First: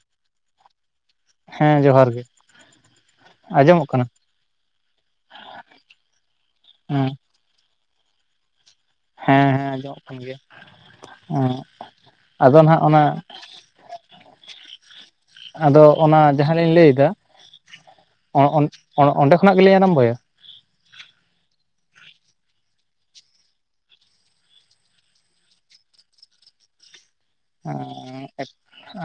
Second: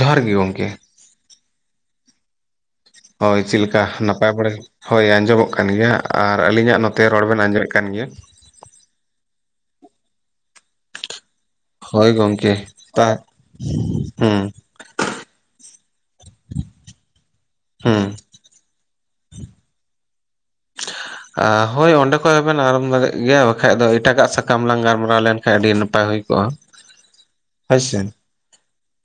ᱡᱚᱦᱟᱨ ᱜᱮ ᱜᱚᱢᱠᱮ ᱦᱮᱸ ᱡᱚᱦᱟᱨ ᱜᱮ ᱦᱳᱭ ᱪᱮᱫ ᱞᱮᱠᱟ ᱟᱸᱡᱚᱢᱚᱜ ᱠᱟᱱᱟ ᱱᱟᱯᱟᱭ ᱵᱟᱲᱟ ᱜᱮ᱾ ᱦᱳᱭ ᱟᱸᱡᱚᱢᱚᱜ ᱠᱟᱱ ᱜᱮᱭᱟ ᱟᱨ ᱟᱹᱞᱤᱧᱟᱜ ᱱᱚᱛᱮ ᱦᱮᱸ ᱨᱚᱲ ᱵᱮᱱ ᱟᱸᱡᱚᱢᱮᱜ ᱠᱟᱱ ᱜᱮᱭᱟ᱾ ᱦᱮᱸ ᱦᱮᱸ ᱟᱸᱡᱚᱢᱚᱜ ᱠᱟᱱ ᱜᱮᱭᱟ ᱦᱮᱸ, ᱦᱳᱭ ᱜᱚᱢᱠᱮ ᱟᱫᱚ ᱱᱟᱦᱟᱜ ᱚᱱᱟ ᱛᱟ ᱦᱩᱸ ᱟᱫᱚ ᱚᱱᱟ ᱡᱟᱦᱟᱸᱞᱤᱧ ᱞᱟᱹᱭ ᱮᱫᱟ ᱦᱩᱸ ᱚ ᱚᱱ ᱚᱸᱰᱮ ᱠᱷᱚᱱᱟᱜ ᱜᱮᱞᱤᱧ ᱟᱨᱟᱢ ᱵᱳᱭᱟ᱾ [inaudible] ᱟ ᱦᱳᱭ ᱚᱸᱰᱮ ᱠᱷᱚᱡ ᱦᱚᱸᱵᱮᱱ ᱟᱨᱟᱢ ᱫᱟᱲᱮᱭᱟᱜ ᱜᱮᱭᱟ ᱵᱟᱠᱷᱟᱡ ᱫᱚ ᱮᱴᱟᱜᱟᱜ ᱥᱟᱠᱟᱢ ᱞᱟᱝ ᱜᱟᱞᱢᱟᱨᱟᱣ ᱞᱮᱱᱠᱷᱟᱱ ᱟᱹᱰᱤ ᱱᱟᱯᱟᱭ ᱦᱩᱭ ᱠᱚᱜᱼᱟ᱾ ᱳ ᱦᱳᱭ ᱥᱮ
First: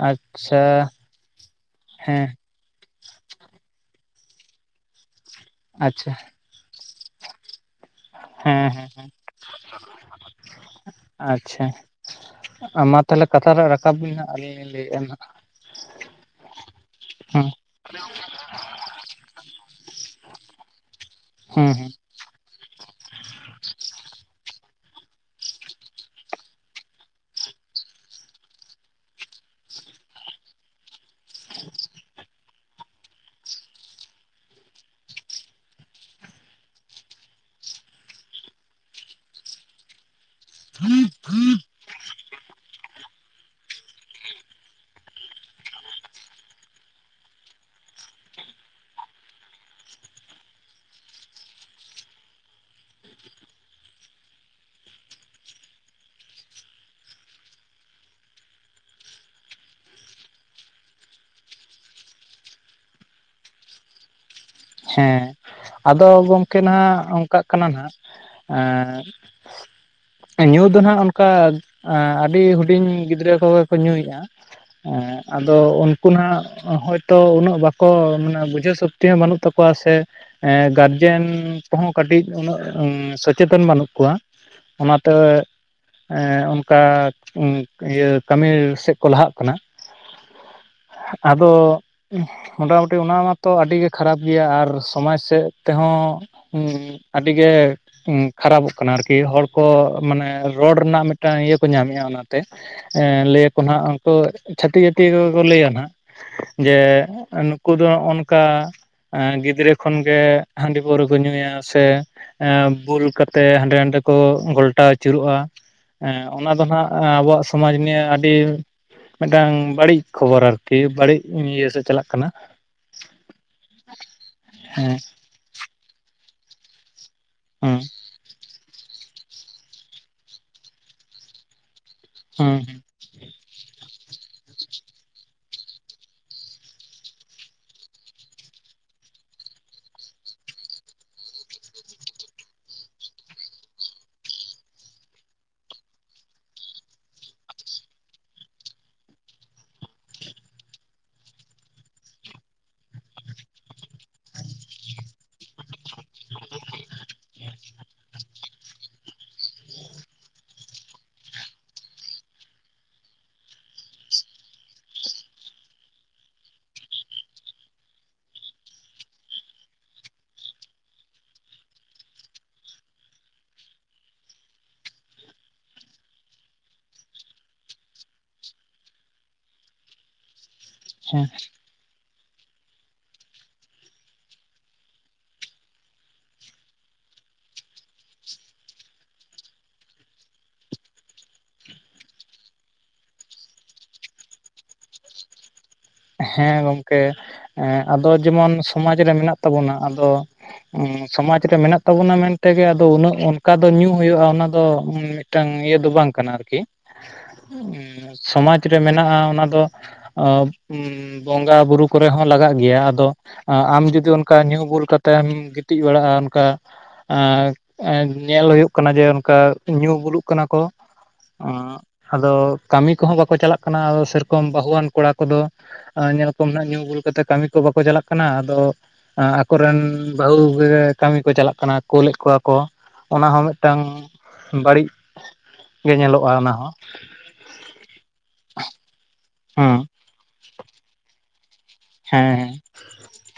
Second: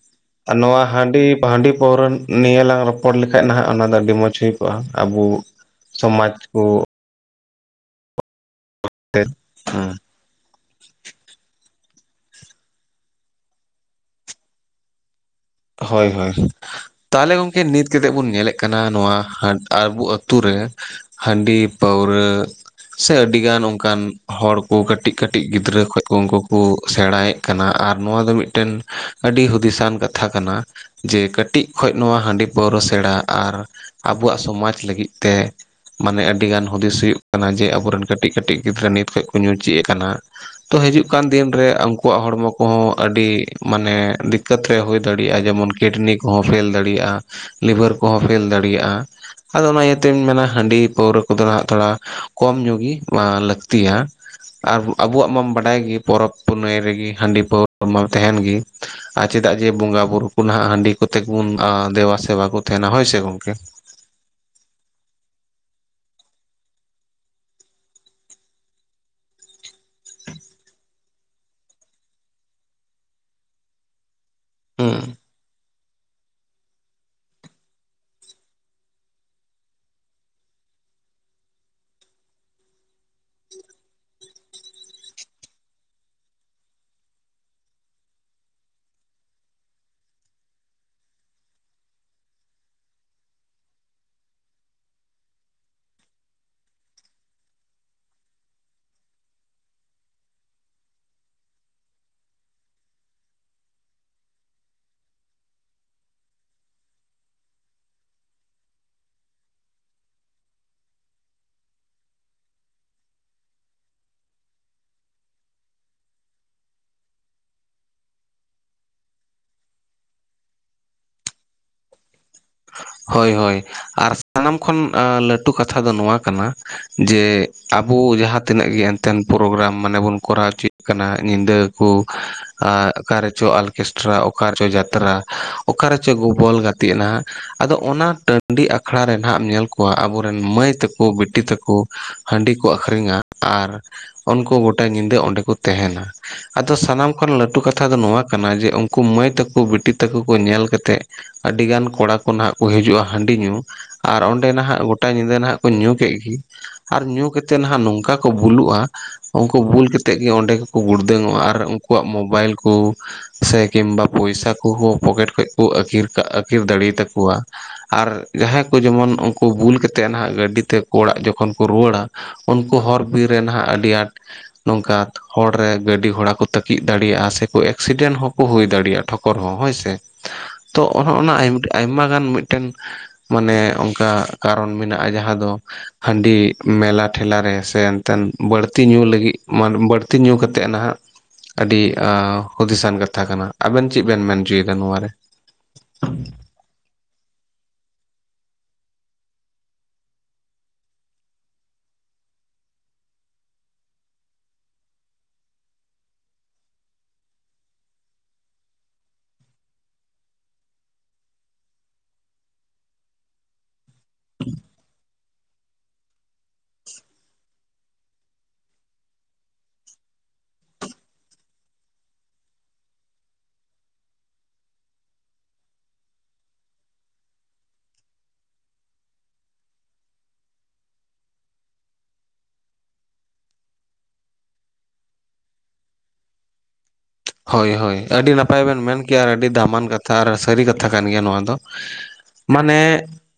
ᱟᱪ ᱟᱪ ᱟᱨ ᱱᱚᱣᱟ ᱦᱟᱺᱰᱤ ᱦᱟᱺᱰᱤ ᱯᱟᱹᱣᱨᱚ ᱱᱤᱭᱟᱹ ᱞᱟᱝ ᱦᱚᱲ ᱞᱮᱠᱟᱱᱡ ᱱᱟᱦᱟᱜ ᱚᱱᱟ ᱫᱚ ᱟᱹᱰᱤ ᱢᱚᱸᱡᱽ ᱦᱩᱭ ᱠᱚᱜᱼᱟ ᱟᱵᱩ ᱟᱪᱪᱷᱟ ᱥᱚᱢᱟᱡᱽ ᱠᱩ ᱦᱮᱸ ᱦᱮᱸ ᱦᱮᱸ ᱟᱪᱪᱷᱟ᱾ ᱢᱟ ᱛᱟᱦᱞᱮ ᱠᱟᱛᱷᱟ ᱨᱮᱭᱟᱜ ᱨᱟᱠᱟᱵ ᱵᱤᱱ ᱦᱟᱸᱜ ᱟᱹᱞᱤᱧ ᱞᱤᱧ ᱞᱟᱹᱭᱮᱫᱼᱟ ᱦᱟᱸᱜ ᱦᱳᱭ ᱦᱳᱭ ᱛᱟᱦᱚᱞᱮ ᱜᱚᱢᱠᱮ ᱱᱤᱛ ᱠᱟᱛᱮᱫ ᱵᱚᱱ ᱧᱮᱞᱮᱫ ᱠᱟᱱᱟ ᱱᱚᱣᱟ ᱟᱵᱚ ᱟᱛᱳ ᱨᱮ ᱦᱟᱺᱰᱤ ᱦᱮᱸ ᱦᱮᱸ ᱯᱟᱹᱣᱨᱟᱹ ᱥᱮ ᱟᱹᱰᱤ ᱜᱟᱱ ᱚᱱᱠᱟᱱ ᱦᱚᱲ ᱠᱚ ᱠᱟᱹᱴᱤᱡ ᱠᱟᱹᱴᱤᱡ ᱜᱤᱫᱽᱨᱟᱹ ᱠᱷᱚᱱ ᱩᱱᱠᱩ ᱠᱚ ᱥᱮᱬᱟᱭ ᱠᱟᱱᱟ ᱟᱨ ᱱᱚᱣᱟ ᱫᱚ ᱢᱤᱫᱴᱮᱱ ᱟᱹᱰᱤ ᱦᱩᱫᱤᱥᱟᱱ ᱠᱟᱛᱷᱟ ᱠᱟᱛᱷᱟ ᱠᱟᱱᱟ ᱡᱮ ᱠᱟᱹᱴᱤᱡ ᱠᱷᱚᱡ ᱱᱚᱣᱟ ᱦᱟᱺᱰᱤ ᱯᱟᱣᱨᱟ ᱥᱮᱬᱟ ᱟᱨ ᱟᱵᱚᱣᱟᱜ ᱥᱚᱢᱟᱡᱽ ᱞᱟᱹᱜᱤᱫ ᱛᱮ ᱢᱟᱱᱮ ᱟᱹᱰᱤ ᱜᱟᱱ ᱦᱩᱫᱤᱥ ᱦᱩᱭᱩᱜ ᱠᱟᱱᱟ ᱡᱮ ᱟᱵᱚᱨᱮᱱ ᱠᱟᱹᱴᱤᱡ ᱠᱟᱹᱴᱤᱡ ᱜᱤᱫᱽᱨᱟᱹ ᱱᱤᱛ ᱠᱷᱚᱱᱚᱡ ᱠᱚ ᱧᱩ ᱪᱮᱫ ᱟᱠᱟᱱᱟ᱾ ᱛᱚ ᱦᱤᱡᱩᱜ ᱠᱟᱱ ᱫᱤᱱᱨᱮ ᱩᱱᱠᱩᱣᱟᱜ ᱦᱚᱲᱢᱚ ᱠᱚᱦᱚᱸ ᱟᱹᱰᱤ ᱢᱟᱱᱮ ᱫᱤᱠᱟ. ᱛ ᱦᱳᱭᱳᱜ ᱦᱳᱭ ᱫᱟᱲᱮᱭᱟᱜᱼᱟ ᱡᱮᱢᱚᱱ ᱠᱤᱰᱱᱤ ᱠᱚᱦᱚᱸ ᱯᱷᱮᱞ ᱫᱟᱲᱮᱭᱟᱜᱼᱟ ᱞᱤᱵᱷᱟᱨ ᱠᱚᱦᱚᱸ ᱯᱷᱮᱞ ᱫᱟᱲᱮᱭᱟᱜᱼᱟ᱾ ᱟᱫᱚ ᱚᱱᱟ ᱤᱭᱟᱹᱛᱤᱧ ᱢᱮᱱᱟ ᱦᱟᱺᱰᱤ ᱯᱟᱹᱣᱨᱟᱹ ᱠᱚᱫᱚ ᱦᱟᱜ ᱛᱷᱚᱲᱟ ᱠᱚᱢ ᱧᱚᱜ ᱜᱮ ᱞᱟᱹᱠᱛᱤᱭᱟ᱾ ᱟᱨ ᱟᱵᱚᱣᱟᱜ ᱢᱟᱢ ᱵᱟᱰᱟᱭ ᱜᱮ ᱯᱚᱨᱚᱵᱽ ᱯᱩᱱᱟᱹᱭ ᱨᱮᱜᱮ ᱦᱟᱺᱰᱤ ᱯᱟᱹᱣᱨᱟᱹ ᱢᱟ ᱛᱟᱦᱮᱸᱱ ᱜᱤ᱾ ᱟᱨ ᱪᱮᱫᱟᱜ ᱡᱮ ᱵᱚᱸᱜᱟ ᱵᱩᱨᱩ ᱠᱚ ᱱᱟᱜ ᱦᱟᱺᱰᱤ ᱠᱚᱛᱮ ᱜᱮᱵᱚᱱ ᱫᱮᱵᱟ ᱥᱮᱵᱟ ᱠᱚ ᱛᱟᱦᱮᱱᱟ ᱦᱳᱭ ᱥᱮ ᱜᱚᱝᱠᱮ᱾ ᱦᱮᱸ ᱟᱫᱚ ᱜᱚᱢᱠᱮ ᱦᱟᱜ ᱚᱱᱠᱟᱜ ᱠᱟᱱᱟ ᱱᱟᱜ ᱧᱩ ᱫᱚ ᱜ ᱚᱱᱠᱟ ᱟᱹᱰᱤ ᱦᱩᱰᱤᱧ ᱜᱤᱫᱽᱨᱟᱹ ᱠᱚᱜᱮ ᱠᱚ ᱧᱩᱭᱮᱫᱼᱟ᱾ ᱦᱩᱸ ᱦᱮᱸ ᱟᱫᱚ ᱩᱱᱠᱩ ᱱᱟᱜ ᱦᱳᱭ ᱛᱚ ᱩᱱᱟᱹᱜ ᱵᱟᱠᱚ ᱢᱟᱱᱮ ᱵᱩᱡᱷᱟᱹᱣ ᱥᱚᱠᱛᱤ ᱦᱚᱸ ᱵᱟᱹᱱᱩᱜ ᱛᱟᱠᱚᱣᱟ ᱥᱮ ᱜᱟᱨᱡᱮᱱ ᱠᱚᱦᱚᱸ ᱠᱟᱹᱴᱤᱡ ᱩᱱᱟᱹᱜ ᱥᱚᱪᱮᱛᱚᱱ ᱵᱟᱹᱱᱩᱜ ᱠᱚᱣᱟ ᱚᱱᱟᱛᱮ ᱚᱱᱠᱟ ᱤᱭᱟᱹ ᱠᱟᱹᱢᱤ ᱥᱮᱫ ᱠᱚ ᱞᱟᱦᱟᱜ ᱠᱟᱱᱟ᱾ ᱟᱫᱚ ᱢᱚᱴᱟᱢᱩᱴᱤ ᱚᱱᱟ ᱢᱟᱛᱚ ᱟᱹᱰᱤ ᱜᱮ ᱠᱷᱟᱨᱟᱯ ᱜᱮᱭᱟ ᱟᱨ ᱥᱚᱢᱟᱡᱽ ᱥᱮᱫ ᱛᱮᱦᱚᱸ ᱟᱹᱰᱤ ᱜᱮ ᱠᱷᱟᱨᱟᱯᱚᱜ ᱠᱟᱱᱟ ᱟᱨᱠᱤ ᱦᱚᱲ ᱠᱚ ᱢᱟᱱᱮ ᱨᱚᱲ ᱨᱮᱱᱟᱜ ᱢᱤᱫᱴᱟᱝ ᱤᱭᱟᱹ ᱠᱚ ᱧᱟᱢᱮᱫᱼᱟ ᱚᱱᱟᱛᱮ ᱞᱟᱹᱭᱟᱠᱚ ᱱᱟᱦᱜ ᱩᱱᱠᱩ ᱪᱷᱟᱹᱛᱤᱠ ᱡᱟᱹᱛᱤ ᱠᱚᱠᱚ ᱞᱟᱹᱭᱟ ᱱᱟᱜ ᱡᱮ ᱱᱩᱠᱩ ᱫᱚ ᱱᱚᱜᱼᱚ ᱱᱚᱝᱠᱟ ᱜᱤᱫᱽᱨᱟᱹ ᱠᱷᱚᱱ ᱜᱮ ᱦᱟᱺᱰᱤ ᱵᱚ ᱨᱩᱜᱩ ᱧᱩᱭᱟ ᱥᱮ ᱮ ᱵᱳᱞ ᱠᱟᱛᱮᱜ ᱦᱟᱸᱰᱮ ᱱᱟᱰᱮ ᱠᱚ ᱜᱷᱟᱞᱴᱟᱣ ᱟᱹᱪᱩᱨᱚᱜᱼᱟ᱾ ᱦᱮᱸ ᱚᱱᱟ ᱫᱚ ᱱᱟᱜ ᱟᱵᱚᱣᱟᱜ ᱥᱚᱢᱟᱡᱽ ᱱᱤᱭᱮ ᱟᱹᱰᱤ ᱢᱤᱫᱴᱟᱝ ᱵᱟᱹᱲᱤᱡ ᱠᱷᱚᱵᱚᱨ ᱟᱨᱠᱤ ᱵᱟᱹᱲᱤᱡ ᱤᱭᱟᱹ ᱥᱮᱫ ᱪᱟᱞᱟᱜ ᱠᱟᱱᱟ ᱦᱳᱭ ᱦᱳᱭ ᱟᱨ ᱥᱟᱱᱟᱢ ᱠᱷᱚᱱ ᱦᱮᱸ ᱞᱟᱹᱴᱩ ᱠᱟᱛᱷᱟ ᱫᱚ ᱱᱚᱣᱟ ᱠᱟᱱᱟ ᱡᱮ ᱦᱩᱸ ᱟᱵᱚ ᱡᱟᱦᱟᱸ ᱛᱤᱱᱟᱹᱜ ᱜᱮ ᱮᱱᱛᱮᱱ ᱯᱨᱳᱜᱨᱟᱢ ᱢᱟᱱᱮ ᱵᱚᱱ ᱠᱚᱨᱟᱣ ᱚᱪᱚᱭᱮᱫ ᱠᱟᱱᱟ ᱧᱤᱫᱟᱹ ᱠᱚ ᱦᱢ ᱾ ᱟᱸ ᱚᱠᱟᱨᱮᱪᱚ ᱚᱨᱠᱮᱥᱴᱨᱟ ᱚᱠᱟᱨᱮᱪᱚ ᱡᱟᱛᱨᱟ ᱚᱠᱟᱨᱮᱪᱚ ᱠᱚᱵᱚᱞ ᱜᱟᱛᱮᱜ ᱱᱟᱜ ᱟᱫᱚ ᱚᱱᱟ ᱴᱟᱺᱰᱤ ᱟᱠᱷᱲᱟ ᱨᱮ ᱱᱟᱜ ᱮᱢ ᱧᱮᱞ ᱠᱚᱣᱟ ᱟᱵᱚᱨᱮᱱ ᱢᱟᱹᱭ ᱛᱮᱠᱚ, ᱵᱤᱴᱤ ᱛᱮᱠᱚ ᱦᱟᱺᱰᱤ ᱠᱚ ᱟᱹᱷᱨᱤᱧᱟ ᱟᱨ ᱩᱱᱠᱩ ᱜᱚᱴᱟ ᱧᱤᱫᱟᱹ ᱚᱸᱰᱮ ᱠᱚ ᱛᱟᱦᱮᱱᱟ ᱟᱫᱚ ᱥᱟᱱᱟᱢ ᱠᱷᱚᱱ ᱞᱟᱹᱴᱩ ᱠᱟᱛᱷᱟ ᱫᱚ ᱱᱚᱶᱟ ᱠᱟᱱᱟ ᱡᱮ ᱩᱱᱠᱩ ᱢᱟᱹᱭ ᱛᱮᱠᱚ ᱵᱤᱴᱤ ᱛᱮᱠᱚ ᱠᱚ ᱧᱮᱞ ᱠᱟᱛᱮᱜ ᱟᱹᱰᱤᱜᱟᱱ ᱠᱚᱲᱟ ᱠᱚ ᱱᱟᱦᱟᱜ ᱠᱚ ᱦᱤᱡᱩᱜᱼᱟ ᱦᱟᱺᱰᱤ ᱧᱩ ᱟᱨ ᱚᱸᱰᱮ ᱱᱟᱦᱟᱜ ᱜᱚᱴᱟ ᱧᱤᱫᱟᱹ ᱱᱟᱦᱟᱜ ᱠᱚ ᱧᱩ ᱠᱮᱫ ᱜᱮ ᱟᱨ ᱧᱩ ᱠᱟᱛᱮᱜ ᱱᱟᱦᱟᱜ ᱱᱚᱝᱠᱟ ᱠᱚ ᱵᱷᱩᱞᱩᱜᱼᱟ ᱩᱱᱠᱩ ᱵᱩᱞ ᱠᱟᱛᱮᱫ ᱜᱮ ᱚᱸᱰᱮ ᱜᱮᱠᱚ ᱜᱩᱲᱫᱟᱹᱝᱚᱜᱼᱟ ᱟᱨ ᱩᱱᱠᱩᱣᱟᱜ ᱢᱳᱵᱟᱭᱤᱞ ᱠᱚ ᱥᱮ ᱠᱤᱢᱵᱟ ᱯᱚᱭᱥᱟ ᱠᱚᱦᱚᱸ ᱯᱚᱠᱮᱴ ᱠᱷᱚᱡ ᱠᱚ ᱟᱹᱠᱨ ᱠᱟᱜ ᱟᱹᱠᱤᱨ ᱫᱟᱲᱮᱛᱟᱠᱚᱣᱟ ᱟᱨ ᱡᱟᱦᱟᱸᱭ ᱠᱚ ᱡᱮᱢᱚᱱ ᱩᱱᱠᱩ ᱵᱩᱞ ᱠᱟᱛᱮᱫ ᱱᱟᱦᱟᱜ ᱜᱟᱹᱰᱤ ᱛᱮ ᱚᱲᱟᱜ ᱡᱚᱠᱷᱚᱱ ᱠᱚ ᱨᱩᱣᱟᱹᱲᱟ ᱩᱱᱠᱩ ᱦᱚᱨ ᱵᱤᱨ ᱨᱮ ᱱᱟᱦᱟᱜ ᱟᱹᱰᱤ ᱟᱸᱴ ᱱᱚᱝᱠᱟ ᱦᱚᱨ ᱨᱮ ᱜᱟᱹᱰᱤ ᱜᱷᱚᱲᱟ ᱠᱚ ᱛᱟᱹᱠᱤᱡ ᱫᱟᱲᱮᱭᱟᱜᱼᱟ ᱥᱮᱠᱚ ᱮᱠᱥᱤᱰᱮᱱᱴ ᱦᱚᱸᱠᱚ ᱦᱩᱭ ᱫᱟᱲᱮᱭᱟᱜᱼᱟ ᱴᱷᱚᱠᱚᱨ ᱦᱚᱸ ᱦᱳᱭᱥᱮ [inaudible] ᱛᱚ ᱚᱱᱮ ᱦᱮᱸ ᱚᱱᱟ ᱟᱭᱢᱟ ᱜᱟᱱ ᱢᱤᱫᱴᱮᱱ ᱢᱟᱱᱮ ᱚᱱᱠᱟ ᱠᱟᱨᱚᱱ ᱢᱮᱱᱟᱜᱼᱟ ᱡᱟᱦᱟᱸ ᱫᱚ ᱦᱟᱺᱰᱤ ᱢᱮᱞᱟ ᱴᱷᱮᱞᱟᱨᱮ ᱥᱮ ᱮᱱᱛᱮᱱ ᱵᱟᱹᱲᱛᱤ ᱧᱩ ᱞᱟᱹᱜᱤᱫ ᱢᱟᱱᱮ ᱵᱟᱹᱲᱛᱤ ᱧᱩ ᱠᱟᱛᱮᱫ ᱱᱟᱦᱟᱜ ᱟᱹᱰᱤ ᱟ ᱦᱩᱫᱤᱥᱟᱱ ᱠᱟᱛᱷᱟ ᱠᱟᱱᱟ ᱟᱹᱵᱮᱱ ᱪᱮᱫ ᱵᱮᱱ ᱢᱮᱱ ᱦᱚᱪᱚᱭᱮᱫᱟ ᱱᱚᱣᱟᱨᱮ? ᱦᱮᱸ ᱜᱚᱝᱠᱮ ᱟᱫᱚ ᱡᱮᱢᱚᱱ ᱥᱚᱢᱟᱡ ᱨᱮ ᱢᱮᱱᱟᱜ ᱛᱟᱵᱚᱱᱟ ᱟᱫᱚ ᱢᱢ ᱥᱚᱢᱟᱡ ᱨᱮ ᱢᱮᱱᱟᱜ ᱛᱟᱵᱚᱱᱟ ᱢᱮᱱᱛᱮᱜᱮ ᱟᱫᱚ ᱩᱱᱟᱹᱜ ᱚᱱᱠᱟ ᱫᱚ ᱧᱩ ᱦᱩᱭᱩᱜᱼᱟ ᱚᱱᱟ ᱫᱚ ᱢᱤᱫᱴᱟᱝ ᱤᱭᱟᱹ ᱫᱚ ᱵᱟᱝ ᱠᱟᱱᱟ ᱟᱨᱠᱤ ᱢᱢ ᱥᱚᱢᱟᱡᱽ ᱨᱮ ᱢᱮᱱᱟᱜᱼᱟ ᱚᱱᱟ ᱫᱚ ᱟ ᱢᱢ ᱵᱚᱸᱜᱟ ᱵᱩᱨᱩ ᱠᱚᱨᱮ ᱦᱚᱸ ᱞᱟᱜᱟᱜ ᱜᱮᱭᱟ ᱟᱫᱚ ᱟᱢ ᱡᱩᱫᱤ ᱡᱩᱫᱤ ᱚᱱᱠᱟ ᱧᱩ ᱵᱩᱞ ᱠᱟᱛᱮᱢ ᱜᱤᱛᱤᱡ ᱵᱟᱲᱟᱜᱼᱟ ᱚᱱᱠᱟ ᱟᱸ ᱟᱸ ᱧᱮᱞ ᱦᱩᱭᱩᱜ ᱠᱟᱱᱟ ᱡᱮ ᱚᱱᱠᱟ ᱧᱩ ᱵᱩᱞᱩᱜ ᱠᱟᱱᱟ ᱠᱚ ᱟᱜ ᱟᱫᱚ ᱠᱟᱹᱢᱤ ᱠᱚᱦᱚᱸ ᱵᱟᱠᱚ ᱪᱟᱞᱟᱜ ᱠᱟᱱᱟ ᱥᱮᱨᱚᱠᱚᱢ ᱵᱟᱹᱩᱣᱟᱱ ᱠᱚᱲᱟ ᱠᱚᱫᱚ ᱧᱮᱞ ᱠᱚᱢᱱᱦᱟᱜ ᱧᱩ ᱵᱩᱞ ᱠᱟᱛᱮᱜ ᱠᱟᱹᱢᱤ ᱠᱚ ᱵᱟᱠᱚ ᱪᱟᱞᱟᱜ ᱠᱟᱱᱟ ᱟᱫᱚ ᱟᱠᱚᱨᱮᱱ ᱵᱟᱹᱦᱩ ᱜᱮ ᱠᱟᱹᱢᱤ ᱠᱚ ᱪᱟᱞᱟᱜ ᱠᱟᱱᱟ ᱠᱩᱞᱮᱫ ᱠᱚᱣᱟ ᱠᱚ ᱚᱱᱟ ᱦᱚᱸ ᱢᱤᱫᱴᱟᱝ ᱵᱟᱹᱲᱤᱡ ᱜᱮ ᱧᱮᱞᱚᱜᱼᱟ ᱚᱱᱟ ᱦᱚᱸ ᱦᱳᱭ ᱦᱳᱭ ᱟᱹᱰᱤ ᱱᱟᱯᱟᱭ ᱵᱮᱱ ᱢᱮᱱ ᱠᱮᱭᱟ ᱟᱨ ᱟᱹᱰᱤ ᱫᱟᱢᱟᱱ ᱦᱮᱸ ᱠᱟᱛᱷᱟ ᱟᱨ ᱥᱟᱹᱨᱤ ᱠᱟᱛᱷᱟ ᱠᱟᱱ ᱜᱮᱭᱟ ᱱᱚᱣᱟ ᱫᱚ ᱦᱮᱸ ᱾ ᱦᱮᱸ ᱢᱟᱱᱮ